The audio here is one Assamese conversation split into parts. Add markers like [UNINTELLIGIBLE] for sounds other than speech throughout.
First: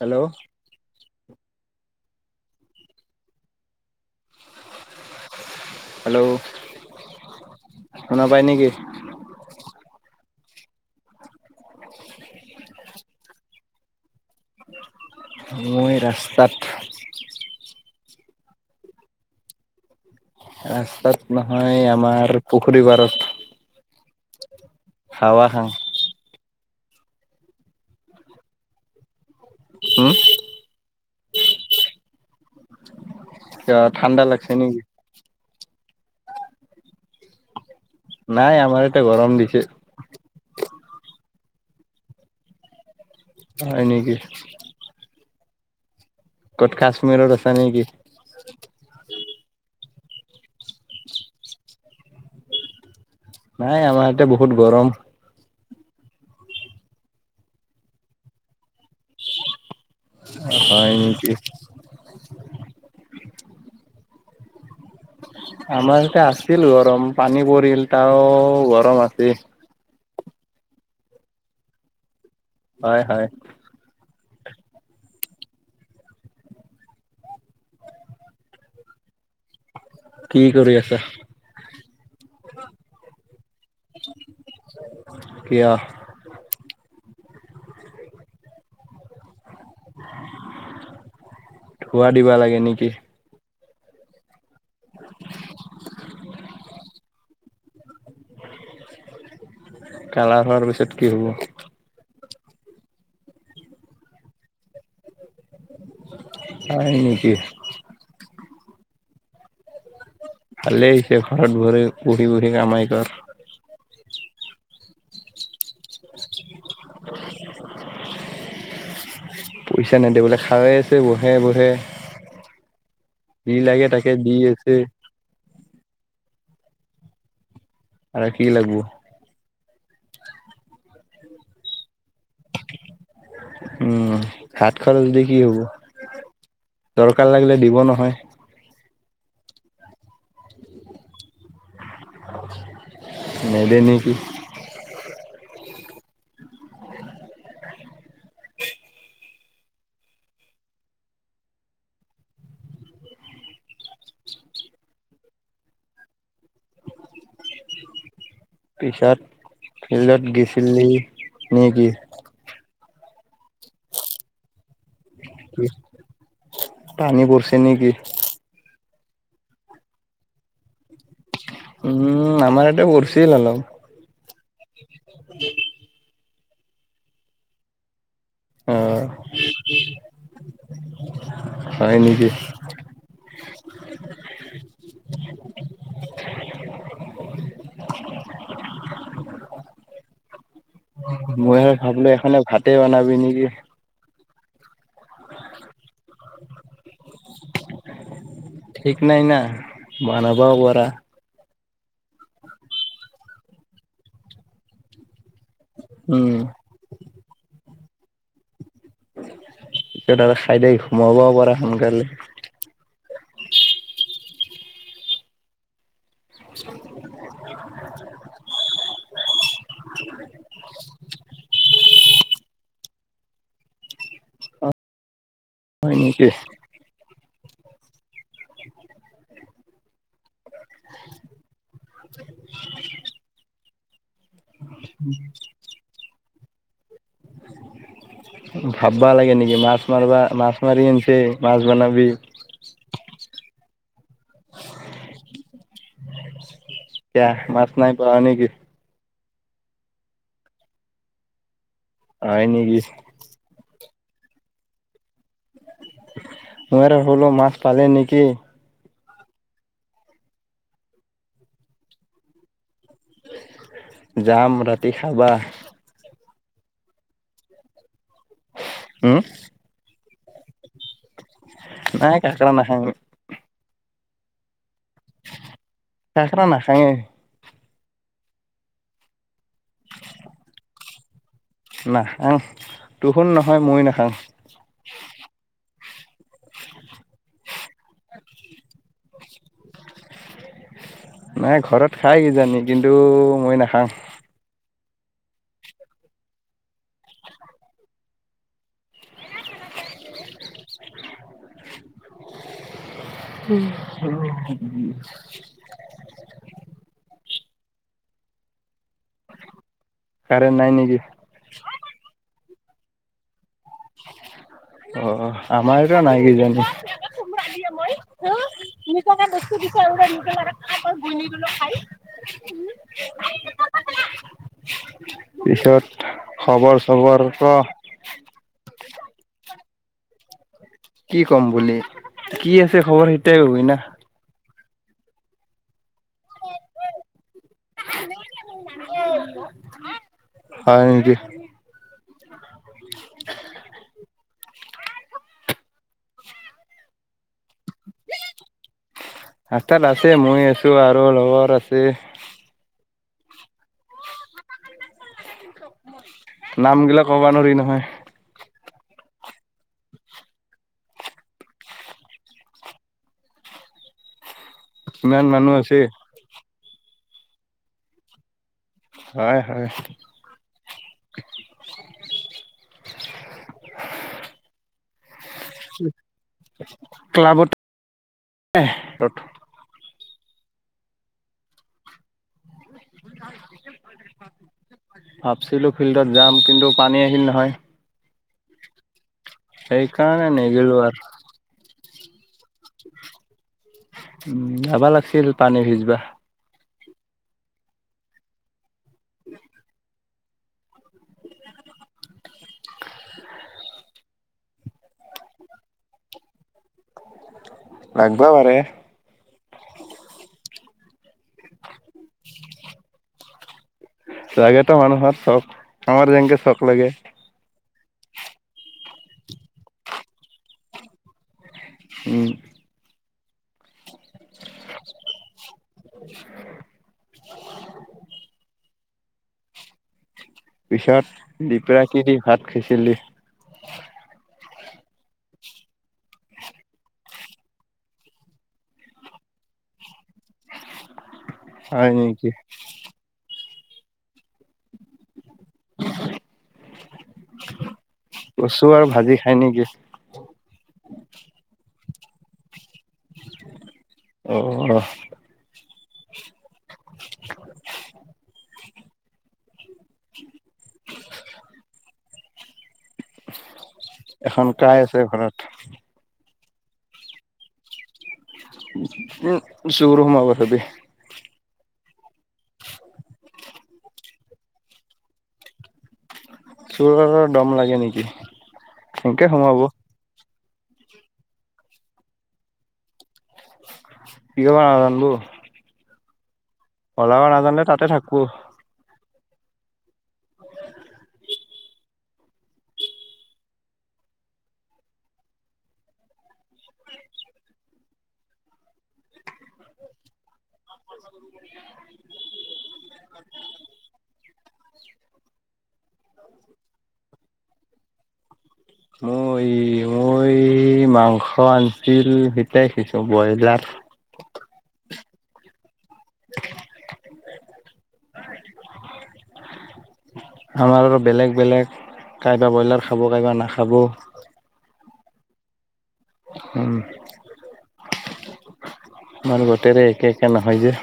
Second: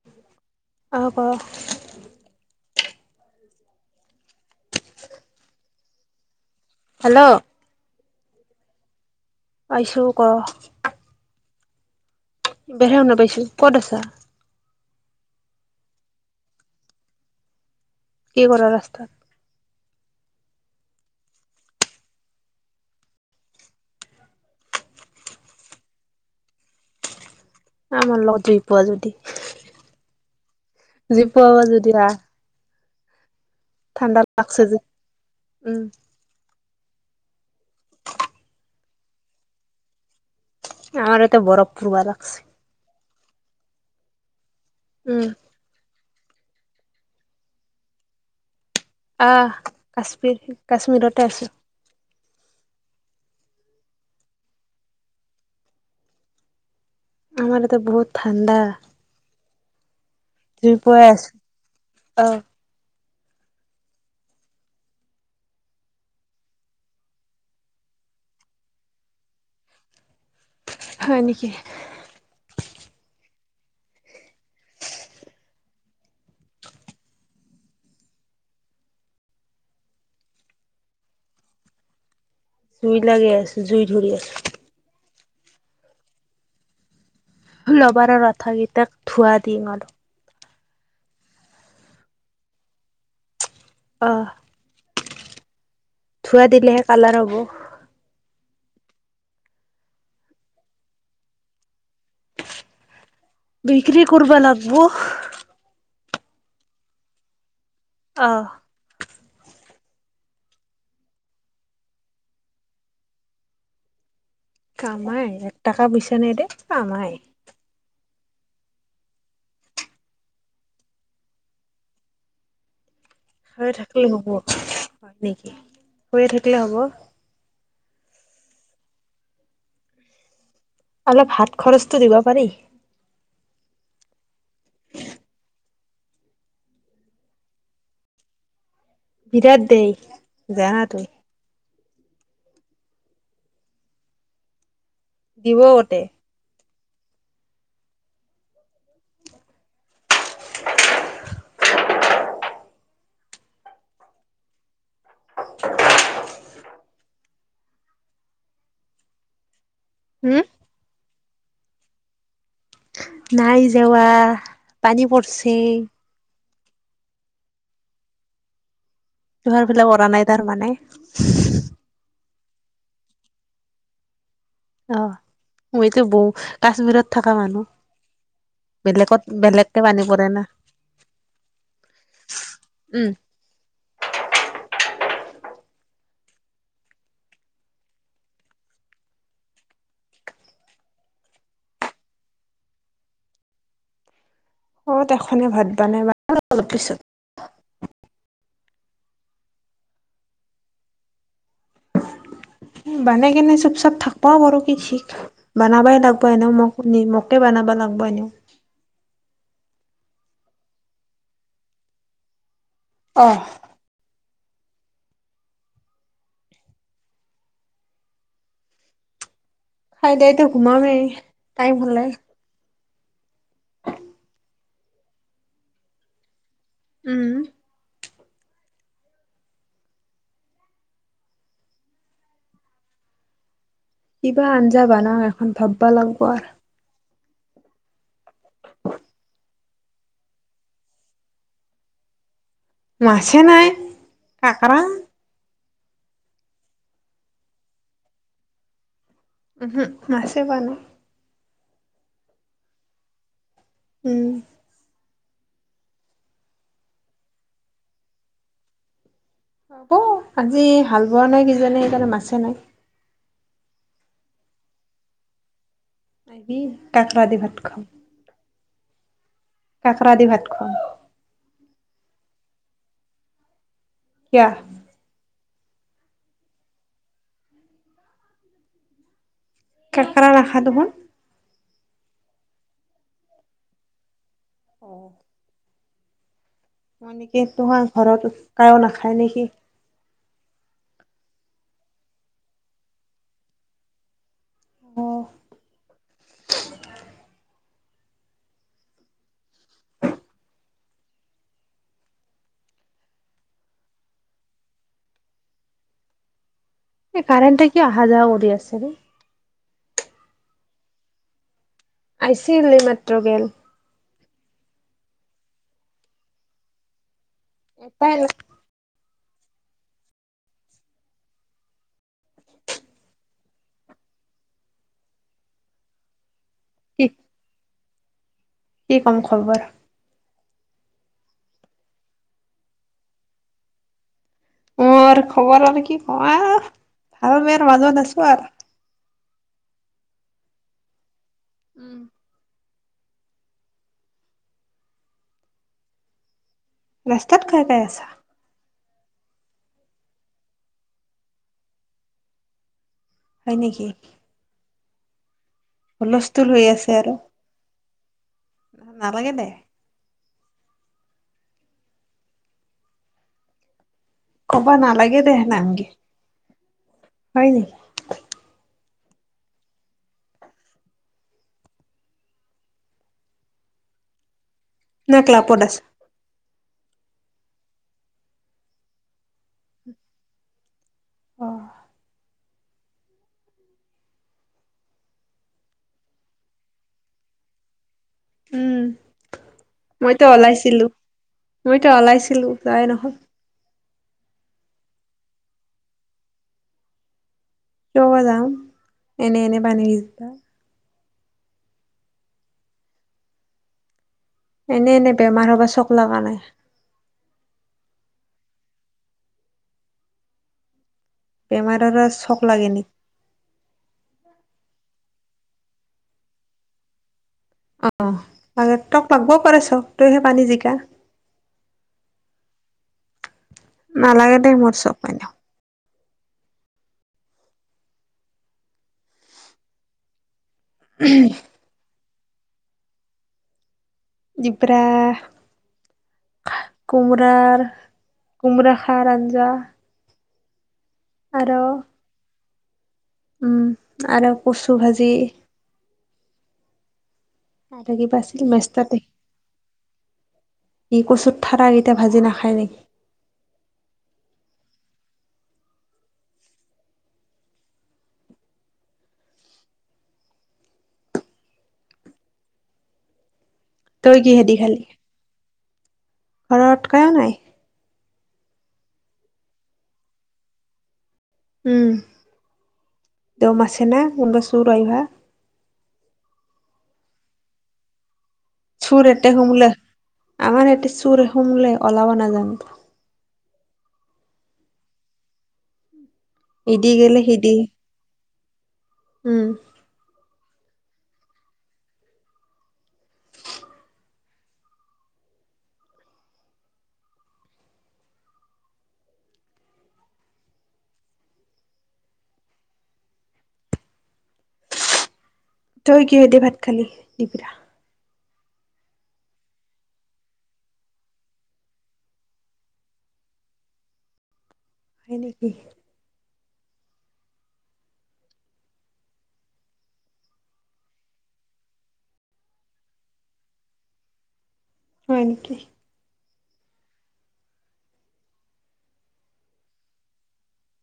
হেল্ল'? অ'! কওঁক? হেল্ল'? হেল্ল'? শুনা পায় নেকি? পইছোঁ, ক? শুনি পোৱা নাই নেকি? এতিয়াহে শুনা পাইছোঁ। ক'ত আছা? মই ৰাস্তাত। কি কৰা ৰাস্তাত? ৰাস্তাত নহয়, আমাৰ পুখুৰী পাৰত। হাৱা খাওঁ। আমাৰ লগ জুই পোৱা যদি। হোঁ? জুই ফুৰাবা যদি, আহ? ঠাণ্ডা লাগছে যে, উম। নাই, আমাৰ এতিয়া, গৰম দিছে। আমাৰ এতিয়া, বৰফ পুৰবা [UNINTELLIGIBLE] হয় নেকি? উম। ক'ত, কাশ্মীৰত আছা নেকি? অ'! কাশ্মীৰ, কাশ্মীৰতে আছোঁ। নাই, আমাৰ ইয়াতে বহুত গৰম। আমাৰ ইয়াতে, বহুত ঠাণ্ডা। জুই হয় ফুৱাই নেকি? আছোঁ। অ'! আমাৰ ইয়াতে আছিল গৰম, পানী পৰিল, [UNINTELLIGIBLE] গৰম আছে। হয় নেকি? হয়, হয়। কি কৰি আছা? জুই লাগে আছোঁ, জুই ধৰি আছোঁ। কিয়? ল'বাৰৰ আঠা গিটাক ধোৱা দিম আৰু। ধোৱা দিবা লাগে নিকি? অ'। [UNINTELLIGIBLE] ধোৱা দিলেহে, কালাৰ হ'ব। কালাৰ হোৱাৰ পিছত কি হ'ব? বিক্ৰী কৰবা লাগব। হয় নেকি? অ'। ভালেই হৈছে, ঘৰত, ঘৰে বহি বহি কামাই কৰ। কামাই, এক টাকা পইচা নাই দে। কামাই [UNINTELLIGIBLE] পইচা নেদে বোলে, খাৱাই আছে বহে বহে। যি হৈ লাগে থাকিলে তাকে হ'ব দি আছে। হয় নেকি? শুইয়ে থাকিলে হ'ব? আৰু কি লাগব? অলপ হাত খৰচটো দিব পাৰি। উম, হাত খৰচ দি কি হ'ব? দৰকাৰ লাগিলে, দিব নহয়। বিৰাট দেই, জানা তুই। নেদে নেকি? দিব গতেই। [UNINTELLIGIBLE] পিছত, ফিল্ডত উম গেছিলি নিকি? নাই যোৱা, পানী পৰছি। পানী পৰছে নেকি? তুহাৰ ফালে পৰা নাই তাৰমানে? উম, আমাৰ ইয়াতে পৰছিল অলপ। অ', মই তোৰ বৌ, কাশ্মীৰত থকা মানুহ। অ বেলেগত, বেলেগকে পানী পৰে না, হয় নেকি উম। মই আৰু ভাবিলো, এখনে ভাতে বনাবি নেকি? ক'ত এখনে ভাত বনাই, বনাম অলপ পিছত। ঠিক নাই না, বনাবাও পাৰা। বনাই কেনে, চুপ চাপ থাকবাও পাৰোঁ কি ঠিক। বানাবাই লাগব উম এনেও মক। নি মকে বানাব লাগব এনেও। তেনেহলে খাই দে, ঘোমাবও পাৰা সোনকালে। অ'। [UNINTELLIGIBLE] খাই দেইটো ঘোমামেই, টাইম হ'লে। অ হয় নেকি? উম'। [UNINTELLIGIBLE] [UNINTELLIGIBLE] কি বা আঞ্জা বানাও এখন, ভাববা লাগব আৰ। ভাববা লাগে নেকি? মাছ মাৰবা মাছ মাৰি আনছে মাছ বানাবি। মাছে নাই কাঁকৰা। [UNINTELLIGIBLE] মাছ পোৱা নাই নেকি? উমহু! মাছে পোৱা নাই। হয় নেকি? উম। মই আৰু ভাবিলোঁ মাছ পালে নেকি। অ' আজি হাল বোৱা নাই কিজানি, সেইকাৰণে মাছে নাই। যাম ৰাতি খাবা। আহি কাকৰা দি ভাত খোৱাম। হুম? কাকৰা দি ভাত খোৱাম। নাই কাকৰা নাখাং। কিয়া? কাকৰা নাখাঙে। [UNINTELLIGIBLE] নাখাঙ, তুহোন নহয়, মই নাখাং। অঁ। [UNINTELLIGIBLE] ঘৰত কায়ো নাখায় নেকি? নাই ঘৰত খাই কিজানি, কিন্তু মই নাখাং। আহ'! [UNINTELLIGIBLE] এই কাৰেণ্টে কিয় অহা যোৱা কৰি আছে? কাৰেন্ট নাই নেকি? আহিছিল এইমাত্ৰ গেল। অ' [UNINTELLIGIBLE] [UNINTELLIGIBLE] তুমি চাগে বস্তু দিছা আৰু নিজে [UNINTELLIGIBLE] [INAUDIBLE] কি খবৰ-চবৰ ক'? কি কম খবৰ? কি ক'ম বুলি কি আছে খবৰ সেইটোৱে কবি না? অ' খবৰ আৰু কি [UNINTELLIGIBLE] ভাল-বেয়া মাজত আছো আৰু। হয় নেকি? উম। [INAUDIBLE] ৰাস্তাত কাই কাই আছা? ৰাস্তাত আছে মই আছো আৰু লগৰ আছে। হয় নেকি? হুলস্থুল হৈ নাম আছে গিলা আৰু। ক'ব নোৱাৰি নহয় নালাগে দে! ক'বা নালাগে ইমান দে মানুহ আছে হেনামগে! হয় নেকি? হয় হয়। নে ক্লাপত আছে? ক্লাবত [UNINTELLIGIBLE] অ ভাবছিলো ফিল্ডত যাম, কিন্তু পানী আহিল নহয়। উম মইতো সেইকাৰণে নেগেলো ওলাইছিলো আৰু মইতো ওলাইছিলো যবাই নহল। উম যাবা লাগছিল পানী ভিজবা। কিয় বা যাম এনে এনে পানী ভিজবা। এনে এনে বেমাৰ হ'বা চক লগা নাই। লাগব পাৰে। বেমাৰৰ চখ লাগে নেকি? লাগেতো মানুহৰ চখ, আমাৰ যেনকে চখ লাগে। অঁ অঁ তক লাগবও পাৰে চখ তইহে পানী জিকা। উম নালাগে দেই মোৰ চখ এনেও। [UNINTELLIGIBLE] পিছত দুপৰীয়া কি দি ভাত খাইছিলি? দিপৰা- কোমৰাৰ, কোমৰা-খাৰ আঞ্জা আৰু হয় নিকি! উম আৰ কচু ভাজি। আৰু কিবা আছিল কচু মেষ্টা আৰু ভাজি খাই নিকি? ই কচুত থাৰা কিটা ভাজি নাখায় নিকি? অ অ [UNINTELLIGIBLE] তই এখন কিহেদি কাই খালি আছে ঘৰত? ঘৰত কাইও নাই। উম চুৰ সোমাব চাবি। উম, দম আছে না কোনবা চুৰ আইবা। চুৰৰো দম লাগে নিকি? চোৰ এতে সোমলে আমাৰ ইয়াতে চুৰ সোমলে ওলাব নাজানে। কিয় বা নাজানবো। ইদি গেলি ওলাব সিদি, নাজানিলে তাতে থাকবো উম তই কিহে দি ভাত খালি দুপৰীয়া? মই মই সি মাংস আনছিল সিটাই খাইছো ব্ৰইলাৰ হয় নিকি। [UNINTELLIGIBLE] আমাৰ আৰু বেলেগ বেলেগ কাইবা ব্ৰইলাৰ খাব কাইবা নাখাব। হয় নিকি? উম। আমাৰ গোটেৰে একে একে নহয় যে।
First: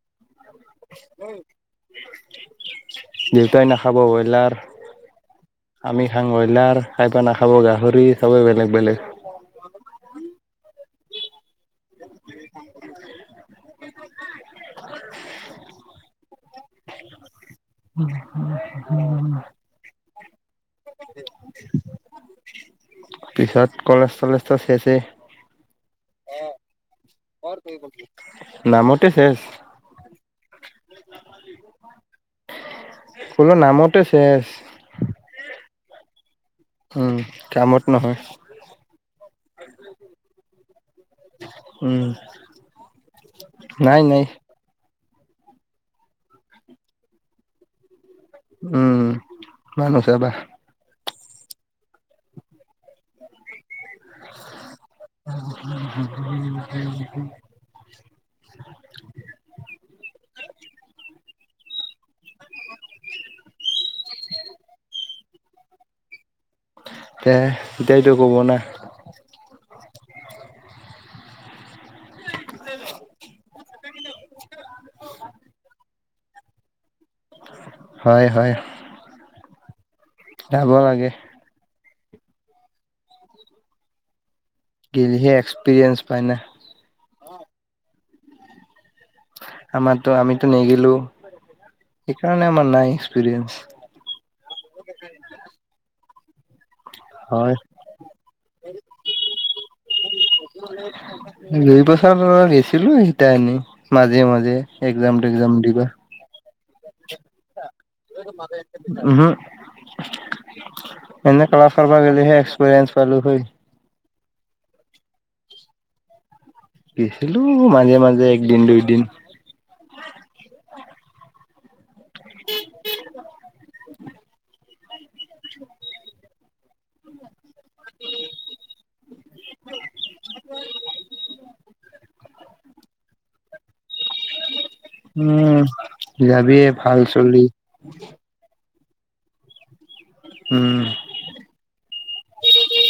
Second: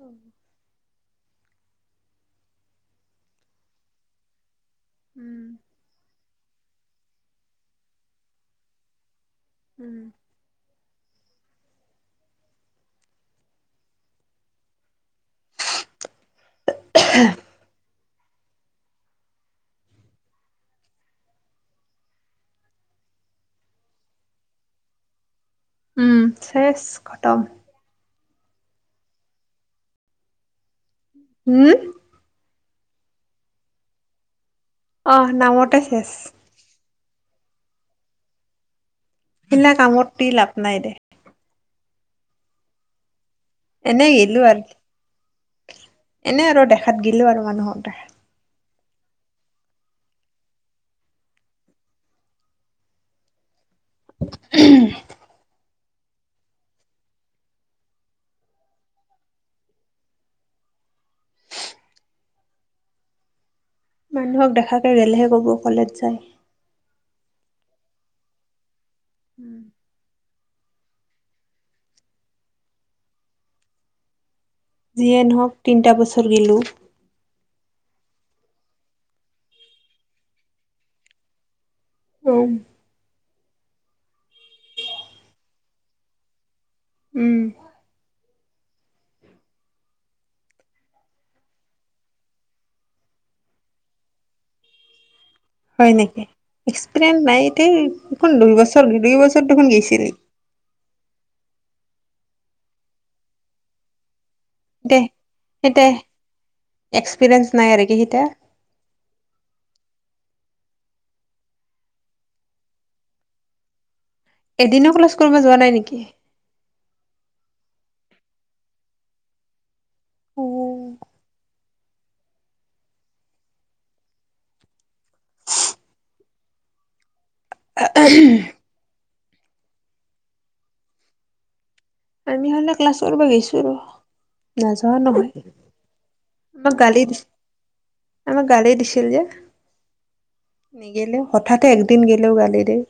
অ দেউতাই নাখাব ব্ৰইলাৰ। উম আমি খাং ব্ৰইলাৰ, কাইবা নাখাব গাহৰি চবেই বেলেগ বেলেগ। উম [UNINTELLIGIBLE] [UNINTELLIGIBLE] [UNINTELLIGIBLE] [UNINTELLIGIBLE] পিছত কলেজ চলেজটো শেষে উম, শেষ খটম। নামতে শেষ উম ফুলৰ নামতে শেষ অহ নামতে শেষ। উম, কামত নহয়। শিগলা কামত দি লাভ নাই দে। উম। নাই এনে নাই গেলো আৰু, এনে আৰু দেখাত গেলো আৰু মানুহক দেখাই। উম, নাই নাচাও দে। [UNINTELLIGIBLE] [UNINTELLIGIBLE] মানুহক দেখাকে গেলহে ক'ব কলেজ যায়। তে সেইটাইতো ক'ব না। উম। [UNINTELLIGIBLE] যিয়ে নহওক তিনিটা বছৰ গেলু। হয় হয়। যাব লাগে। উম। [UNINTELLIGIBLE] গেলিহে এক্সপিৰিয়েঞ্চ পায় না। উম। আমাৰতো, আমিতো নেগিলো সেইকাৰণে আমাৰ নাই এক্সপিৰিয়েঞ্চ। [UNINTELLIGIBLE] হয় নেকি? এক্সপিৰিয়েঞ্চ নাই হয় এতিয়া দেখোন দুইবছৰ দুইবছৰ দেখোন গেছিলি। দুই বছৰ বাৰু গেইছিলো সিতা এনে মাজে মাজে। দে একজাম তেকজাম সেইটা দিবা। এক্সপিৰিয়েঞ্চ নাই আৰু কি সিতা? উহুম, এনে ক্লাছ কৰিব গলেহে এক্সপিৰিয়েঞ্চ পালো হয়। এদিনেও ক্লাছ কৰিব যোৱা নাই নেকি? গেইছিলো মাজে মাজে একদিন, দুইদিন। অ। [UNINTELLIGIBLE] [UNINTELLIGIBLE] [UNINTELLIGIBLE] আমি হ'লে ক্লাছ কৰিব গেইছো আৰু। নাযাও নহয়, উম। যাবিয়ে আমাক ভাল গালি দিছ। চলি আমাক গালি দিছিল যে উম নিগেলেও, হঠাতে একদিন গলেও গালি দিয়ে।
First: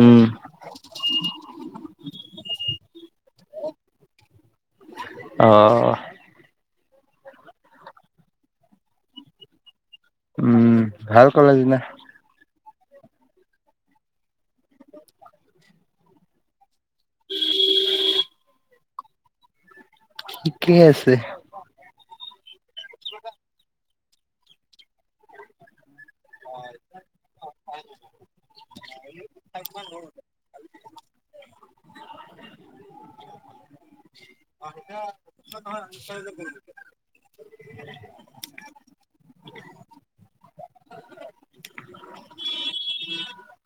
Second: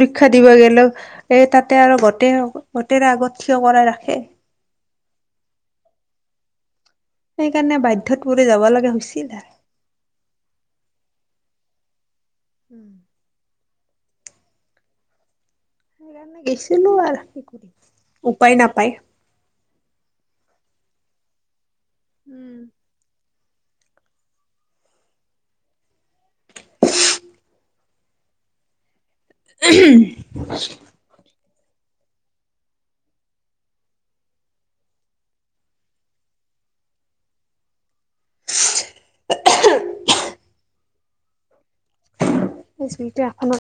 উম দিবা গ'লেও এই তাতে আৰু গোটেই -গোটেই আগত থিয় কৰাই ৰাখে। অহ। সেইকাৰনে বাধ্যত পৰি যাবা লাগা হৈছিল আ উম, ভাল কলেজ না [UNINTELLIGIBLE] উম। সেইকাৰণে গেছিলো আৰু কি কৰিম উপায় নাপায়। ঠিকেই আছে। উম। [INAUDIBLE] [INAUDIBLE] [INAUDIBLE] স্মতি এখনত